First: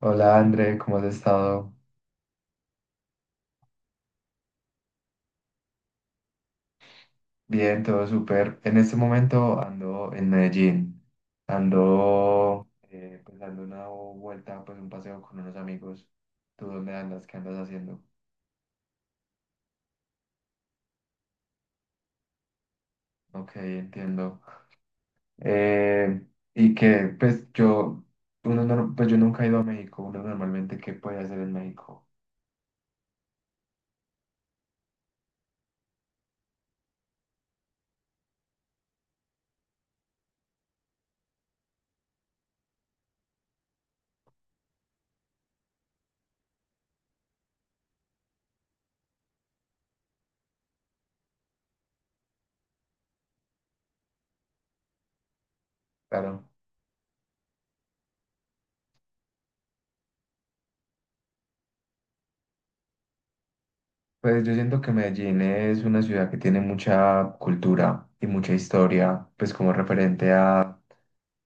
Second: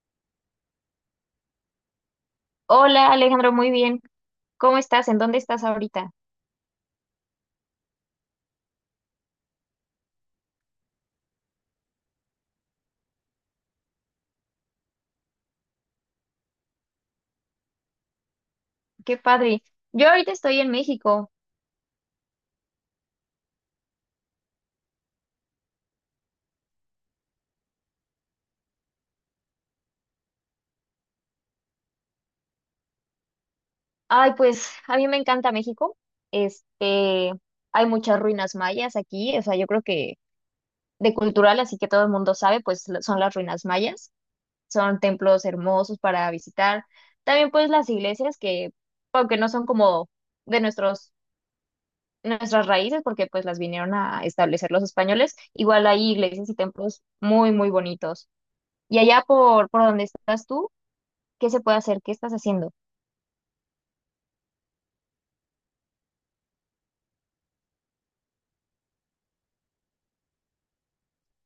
Hola André, ¿cómo has estado? Hola Alejandro, muy bien. ¿Cómo estás? ¿En dónde estás ahorita? Bien, todo súper. En este momento ando en Medellín. Ando pues dando una vuelta, pues un paseo con unos amigos. ¿Tú dónde andas? ¿Qué andas haciendo? Qué padre. Yo ahorita estoy en México. Ok, entiendo. Eh, y que pues yo, uno no- pues yo nunca he ido a México. Uno normalmente, ¿qué puede hacer en México? Ay, pues a mí me encanta México. Este, Hay muchas ruinas mayas aquí, o sea, yo creo que de cultural, así que todo el mundo sabe, pues son las ruinas mayas. Son templos hermosos para visitar. También pues las iglesias que, aunque no son como de nuestros nuestras raíces, porque pues las vinieron a establecer los españoles, igual hay Claro. iglesias y templos muy, muy bonitos. Y allá por donde estás tú, ¿qué se puede hacer? ¿Qué estás haciendo? Pues yo siento que Medellín es una ciudad que tiene mucha cultura y mucha historia, pues como referente a.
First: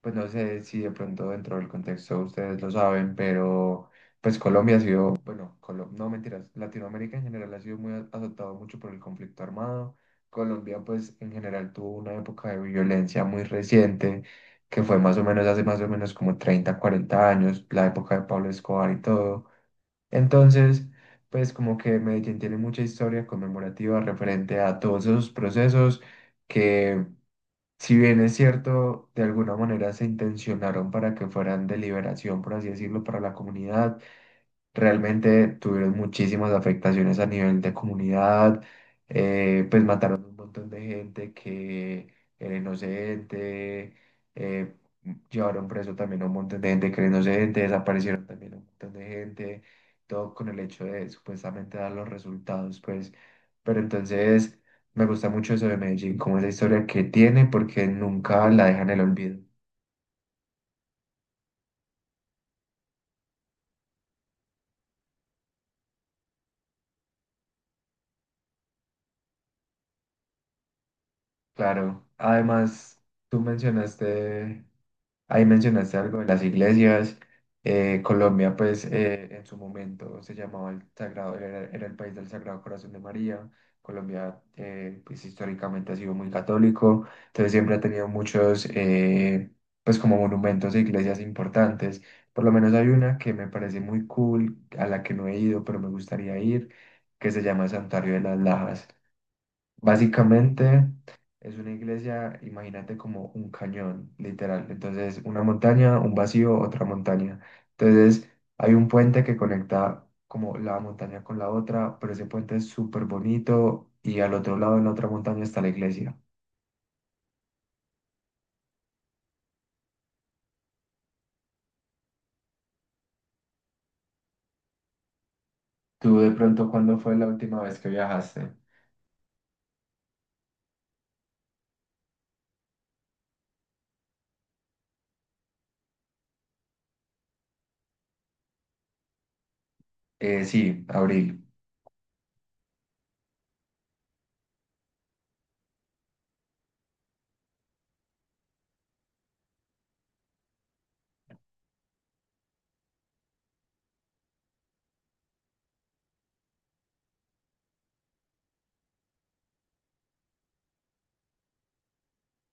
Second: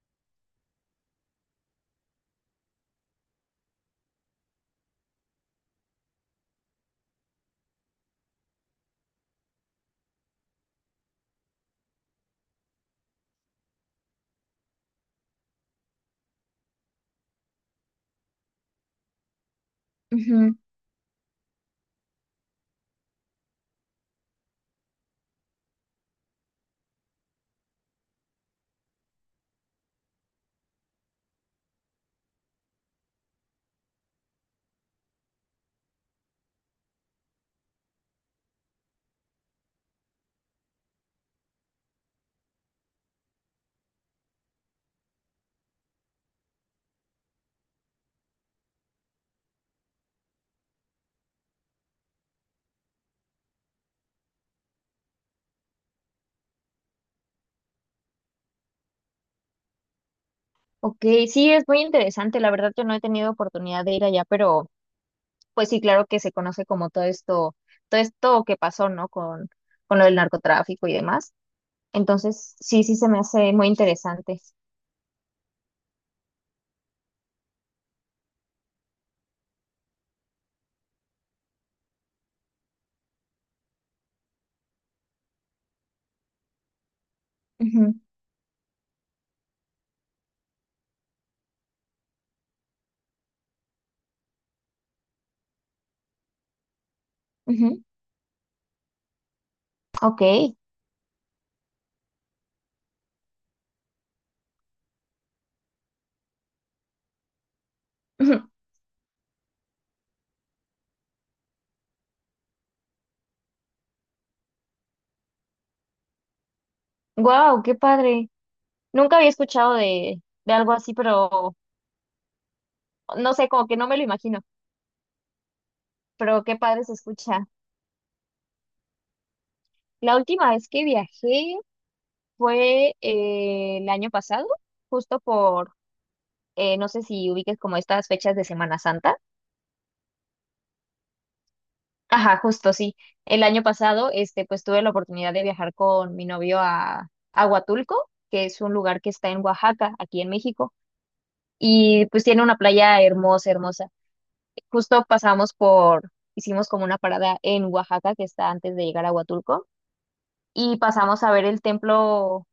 Pues no sé si de pronto dentro del contexto ustedes lo saben, pero pues Colombia ha sido, bueno, no mentiras, Latinoamérica en general ha sido muy azotado mucho por el conflicto armado. Colombia pues en general tuvo una época de violencia muy reciente, que fue más o menos hace más o menos como 30 40 años, la época de Pablo Escobar y todo. Ujú. Entonces, pues como que Medellín tiene mucha historia conmemorativa referente a todos esos procesos. Si bien es cierto, de alguna manera se intencionaron para que fueran de liberación, por así decirlo, para la comunidad, realmente tuvieron muchísimas afectaciones a nivel de comunidad. Pues mataron un montón de gente que era inocente. eh, Llevaron preso también a un montón de gente que era inocente, desaparecieron también a un montón de gente, todo con el hecho de supuestamente dar los resultados, pues, pero entonces me gusta mucho eso de Medellín, como esa historia que tiene, porque nunca la dejan en el olvido. Ok, sí, es muy interesante. La verdad, yo no he tenido oportunidad de ir allá, pero pues sí, claro que se conoce como todo esto que pasó, ¿no? Con lo del narcotráfico y demás. Claro, Entonces, sí, sí además, se me tú hace muy interesante. mencionaste ahí mencionaste algo de las iglesias. Colombia, pues, en su momento se llamaba el Sagrado, era el país del Sagrado Corazón de María. Colombia, pues, históricamente ha sido muy católico, entonces siempre ha Ujú, tenido muchos, pues, como monumentos e iglesias importantes. Por lo menos hay una que me parece muy cool, a la que no he ido, pero me gustaría ir, que se llama ujú. Santuario de las Lajas. Ok. Básicamente es una iglesia, imagínate como un cañón, literal. Entonces, una montaña, un vacío, otra montaña. Entonces, hay un puente que conecta como la montaña con la otra, pero ese puente es súper bonito y al otro lado, en la otra montaña, está la iglesia. Wow, qué padre. Nunca había escuchado de algo así, pero no sé, como que no me lo imagino. ¿Tú de Pero qué pronto padre se cuándo fue la escucha. última vez que viajaste? La última vez que viajé. Fue el año pasado, justo por, no sé si ubiques como estas fechas de Semana Santa. Sí, abril. Ajá, justo sí. El año pasado, pues tuve la oportunidad de viajar con mi novio a Huatulco, que es un lugar que está en Oaxaca, aquí en México, y pues tiene una playa hermosa, hermosa. Justo pasamos hicimos como una parada en Oaxaca, que está antes de llegar a Huatulco, y pasamos a ver el templo,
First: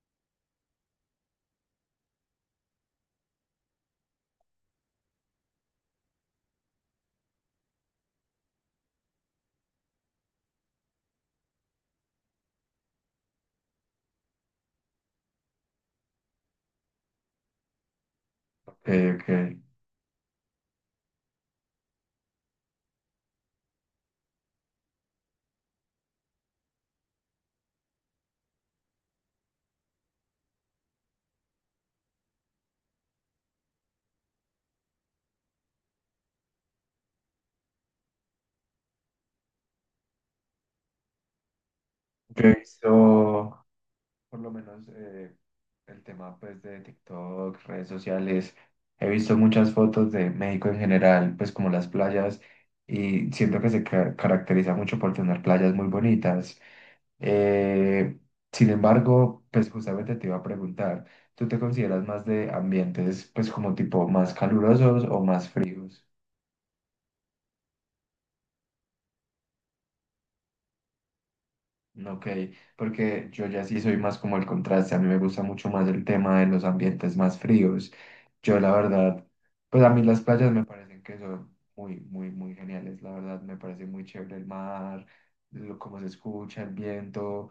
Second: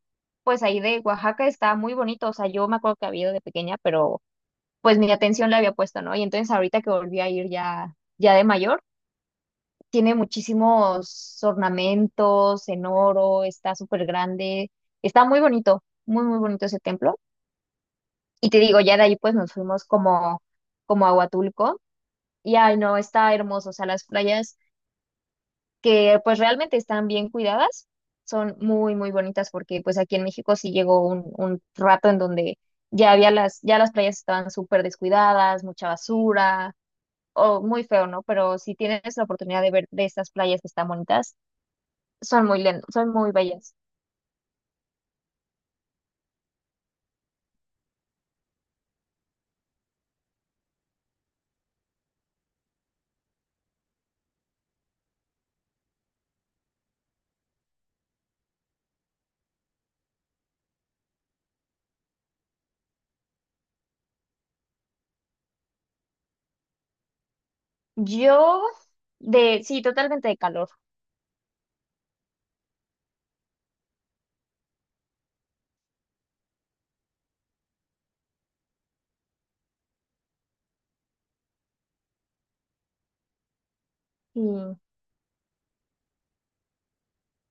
pues ahí de Oaxaca, está muy bonito. O sea, yo me acuerdo que había ido de pequeña, pero pues mi atención la había puesto, ¿no? Y entonces ahorita que volví a ir ya, ya de mayor, tiene muchísimos ornamentos en oro, está súper grande, está muy bonito, muy, muy bonito ese templo. Y te digo, Ok, ya de ahí pues nos ok. fuimos como a Huatulco y ay no, está hermoso, o sea, las playas que pues realmente están bien cuidadas. Son muy, muy bonitas porque pues aquí en México sí llegó un rato en donde ya había ya las playas estaban súper descuidadas, mucha basura, o muy feo, ¿no? Pero si tienes la oportunidad de ver de estas playas que están bonitas, Yo son he muy lindas, son muy visto bellas. por lo menos el tema pues de TikTok, redes sociales, he visto muchas fotos de México en general, pues como las playas, y siento que se caracteriza mucho por tener playas muy bonitas. Eh, sin embargo, pues justamente te iba a preguntar, ¿tú te consideras más de ambientes pues como tipo más calurosos o más fríos? Yo, de, sí, totalmente de calor. Ok, porque yo ya sí soy más como el contraste, a mí me gusta mucho más el tema de los ambientes más fríos. Yo la verdad, pues a mí las playas me parecen que son muy, muy, muy geniales, la verdad me parece muy chévere el Y, mar, lo, cómo se escucha, el viento,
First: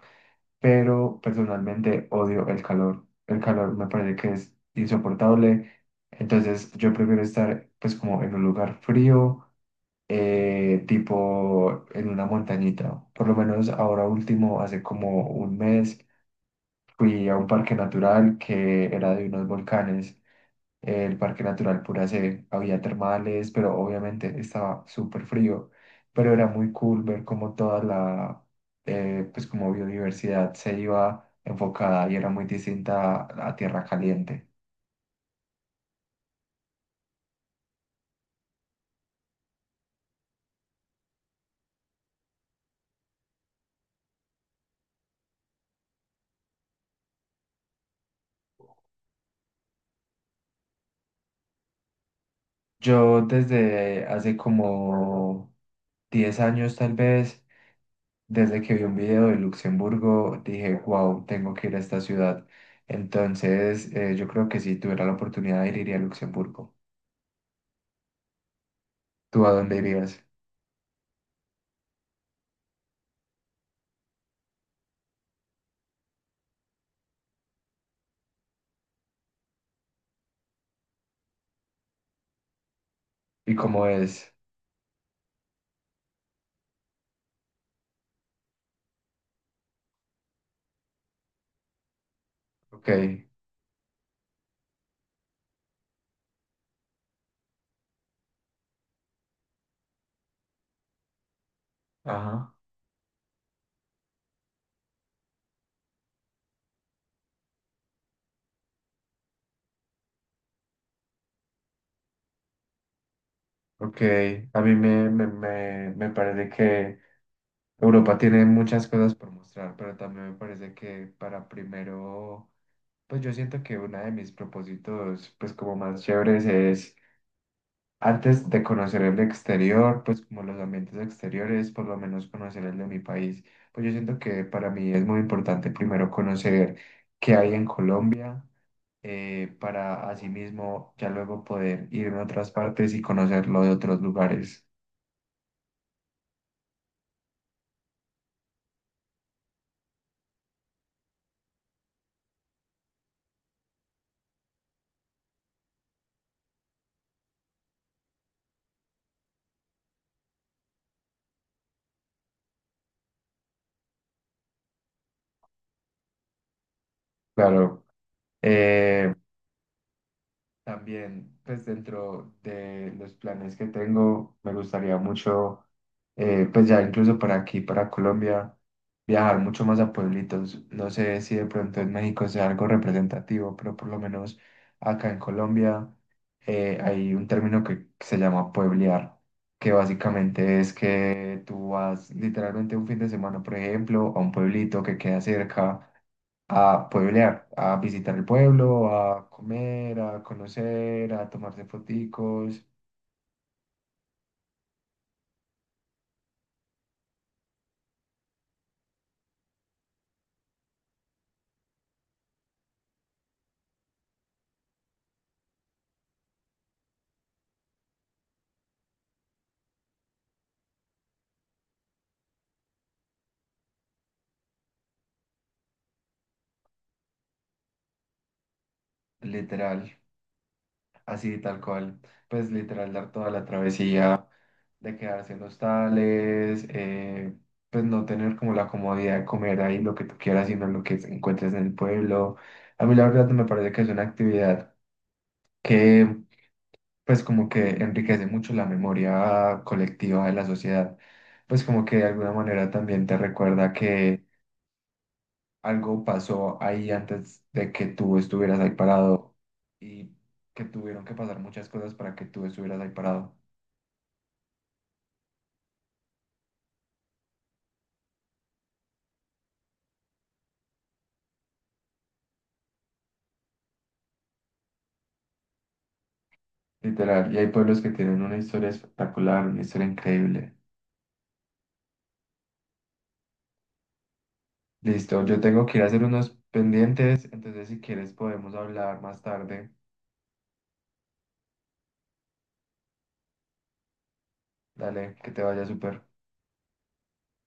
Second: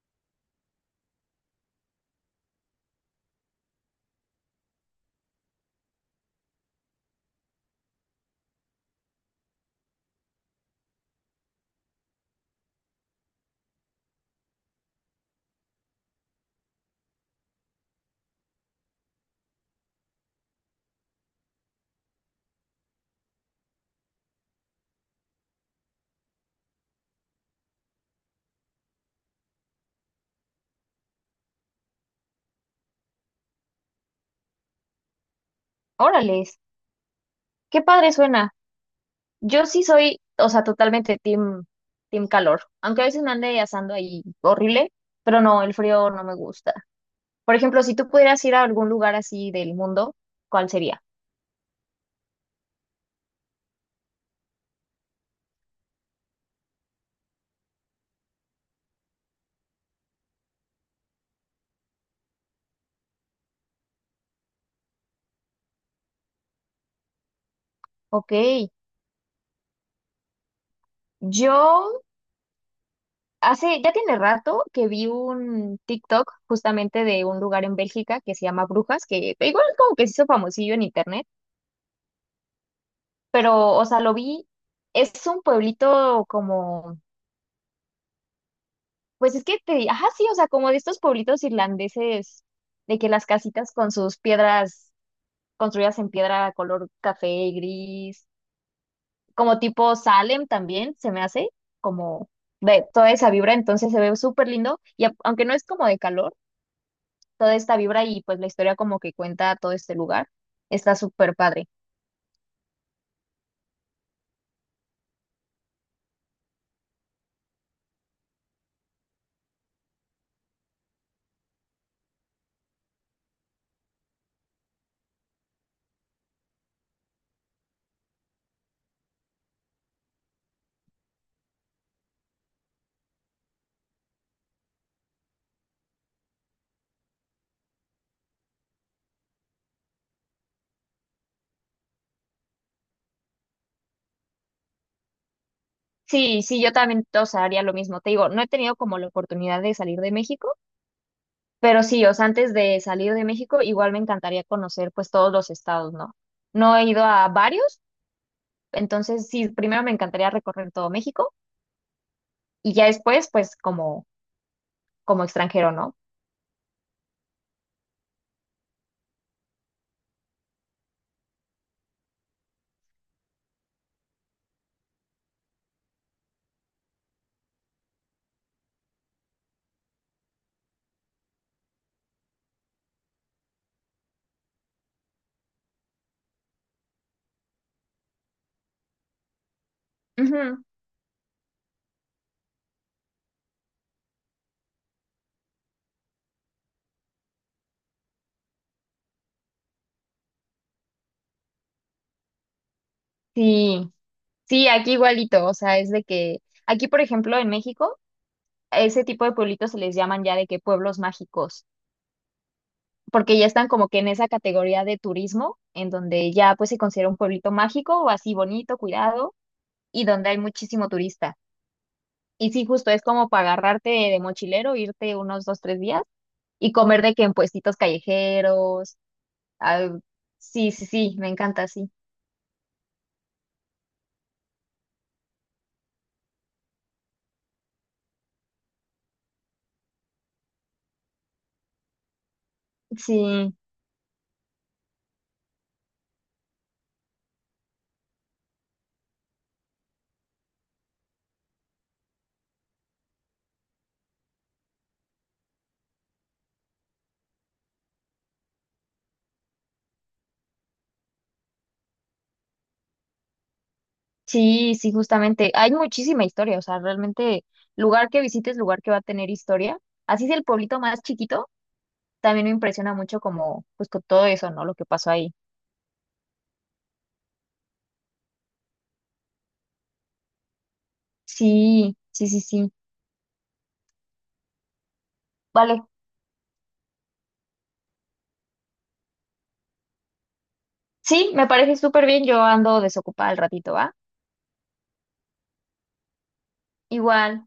pero personalmente odio el calor me parece que es insoportable, entonces yo prefiero estar pues como en un lugar frío, tipo en una montañita. Por lo menos ahora último, hace como un mes, fui a un parque natural que era de unos volcanes, el Parque Natural Puracé. Había termales, pero obviamente estaba súper frío, pero era muy cool ver cómo toda la, pues como biodiversidad se iba enfocada y era muy distinta a Tierra Caliente. órales, qué padre suena. Yo sí soy, o sea, totalmente team calor. Aunque a veces me ande asando ahí horrible, pero no, el frío no me gusta. Por ejemplo, si tú pudieras ir a algún lugar así del mundo, ¿cuál sería? Yo desde hace como 10 años tal vez, desde que vi un video de Luxemburgo, dije, wow, tengo que ir a esta ciudad. Entonces, yo creo que si tuviera la oportunidad de ir, iría a Luxemburgo. Ok, ¿Tú a dónde irías? yo hace, ya tiene rato que vi un TikTok justamente de un lugar en Bélgica que se llama Brujas, que igual como que se hizo famosillo en internet, ¿Y pero, cómo o sea, lo es? vi, es un pueblito como, pues es que te, ajá, sí, o sea, como de estos pueblitos irlandeses, Ok, de que las casitas con sus piedras construidas en piedra color café y gris, como tipo Salem también, se me hace, como ajá, de toda esa vibra, entonces se ve súper lindo, y aunque no es como de calor. Toda esta vibra y pues la historia como que cuenta todo este lugar. Está súper padre. ok. A mí me parece que Europa tiene muchas cosas por mostrar, pero también me parece que para primero, pues yo siento que uno de mis propósitos, pues como más chéveres es antes de conocer el exterior, pues como los ambientes exteriores, por lo menos conocer el de mi país, pues yo siento que para mí es muy importante primero conocer qué hay en Colombia, para asimismo ya luego poder ir a otras partes y conocer lo de otros lugares. Sí, sí, yo también, o sea, haría lo mismo. Te digo, no he tenido como la oportunidad de salir de México, pero sí, o sea, antes de salir de México, igual me encantaría conocer pues todos los estados, ¿no? No he ido a varios, entonces sí, primero me encantaría recorrer todo México y ya después pues como extranjero, ¿no? Claro. Eh, también, pues dentro de los planes que tengo, me gustaría mucho, pues ya incluso para aquí, para Colombia, viajar mucho más a pueblitos. No sé si de pronto en México sea algo representativo, pero por lo menos acá en Colombia hay un término que se llama pueblear, que básicamente Ujú. es que tú vas literalmente un fin de semana, por ejemplo, a un pueblito que queda cerca a pueblear, a visitar el pueblo, a comer, a conocer, a tomarse foticos, Sí, sí, aquí igualito, o sea, es de que aquí, por ejemplo, en México, a ese tipo de pueblitos se les llaman ya de que pueblos mágicos. Porque ya están como que en esa categoría de turismo, en donde ya pues se considera un pueblito mágico o así bonito, cuidado, y donde hay muchísimo turista. Y sí, justo es como para agarrarte de mochilero, irte unos 2, 3 días y comer de que en puestitos callejeros. literal, al- sí, sí, sí, me así tal encanta, sí. cual, pues literal dar toda la travesía de quedarse en hostales, pues no tener como la comodidad de comer ahí lo que tú quieras, sino lo que encuentres en el pueblo. A mí la verdad me Sí, parece que es una actividad que pues como que enriquece mucho la memoria colectiva de la sociedad, pues como que de alguna manera también te recuerda que algo pasó ahí antes de que tú estuvieras ahí parado y que tuvieron que pasar muchas cosas para que tú estuvieras ahí parado. sí, sí, justamente. Hay muchísima historia, o sea, realmente lugar que visites, lugar que va a tener historia. Así es el pueblito más chiquito, también me impresiona mucho como pues con todo eso, ¿no? Lo que pasó ahí. Literal, y hay pueblos que tienen una historia espectacular, una historia increíble. Sí, sí, sí, sí. Listo, yo tengo que Vale. ir a hacer unos pendientes, entonces si quieres podemos hablar más tarde. Sí, me parece súper bien. Yo ando desocupada al ratito, ¿va? Dale, que te vaya súper. Igual,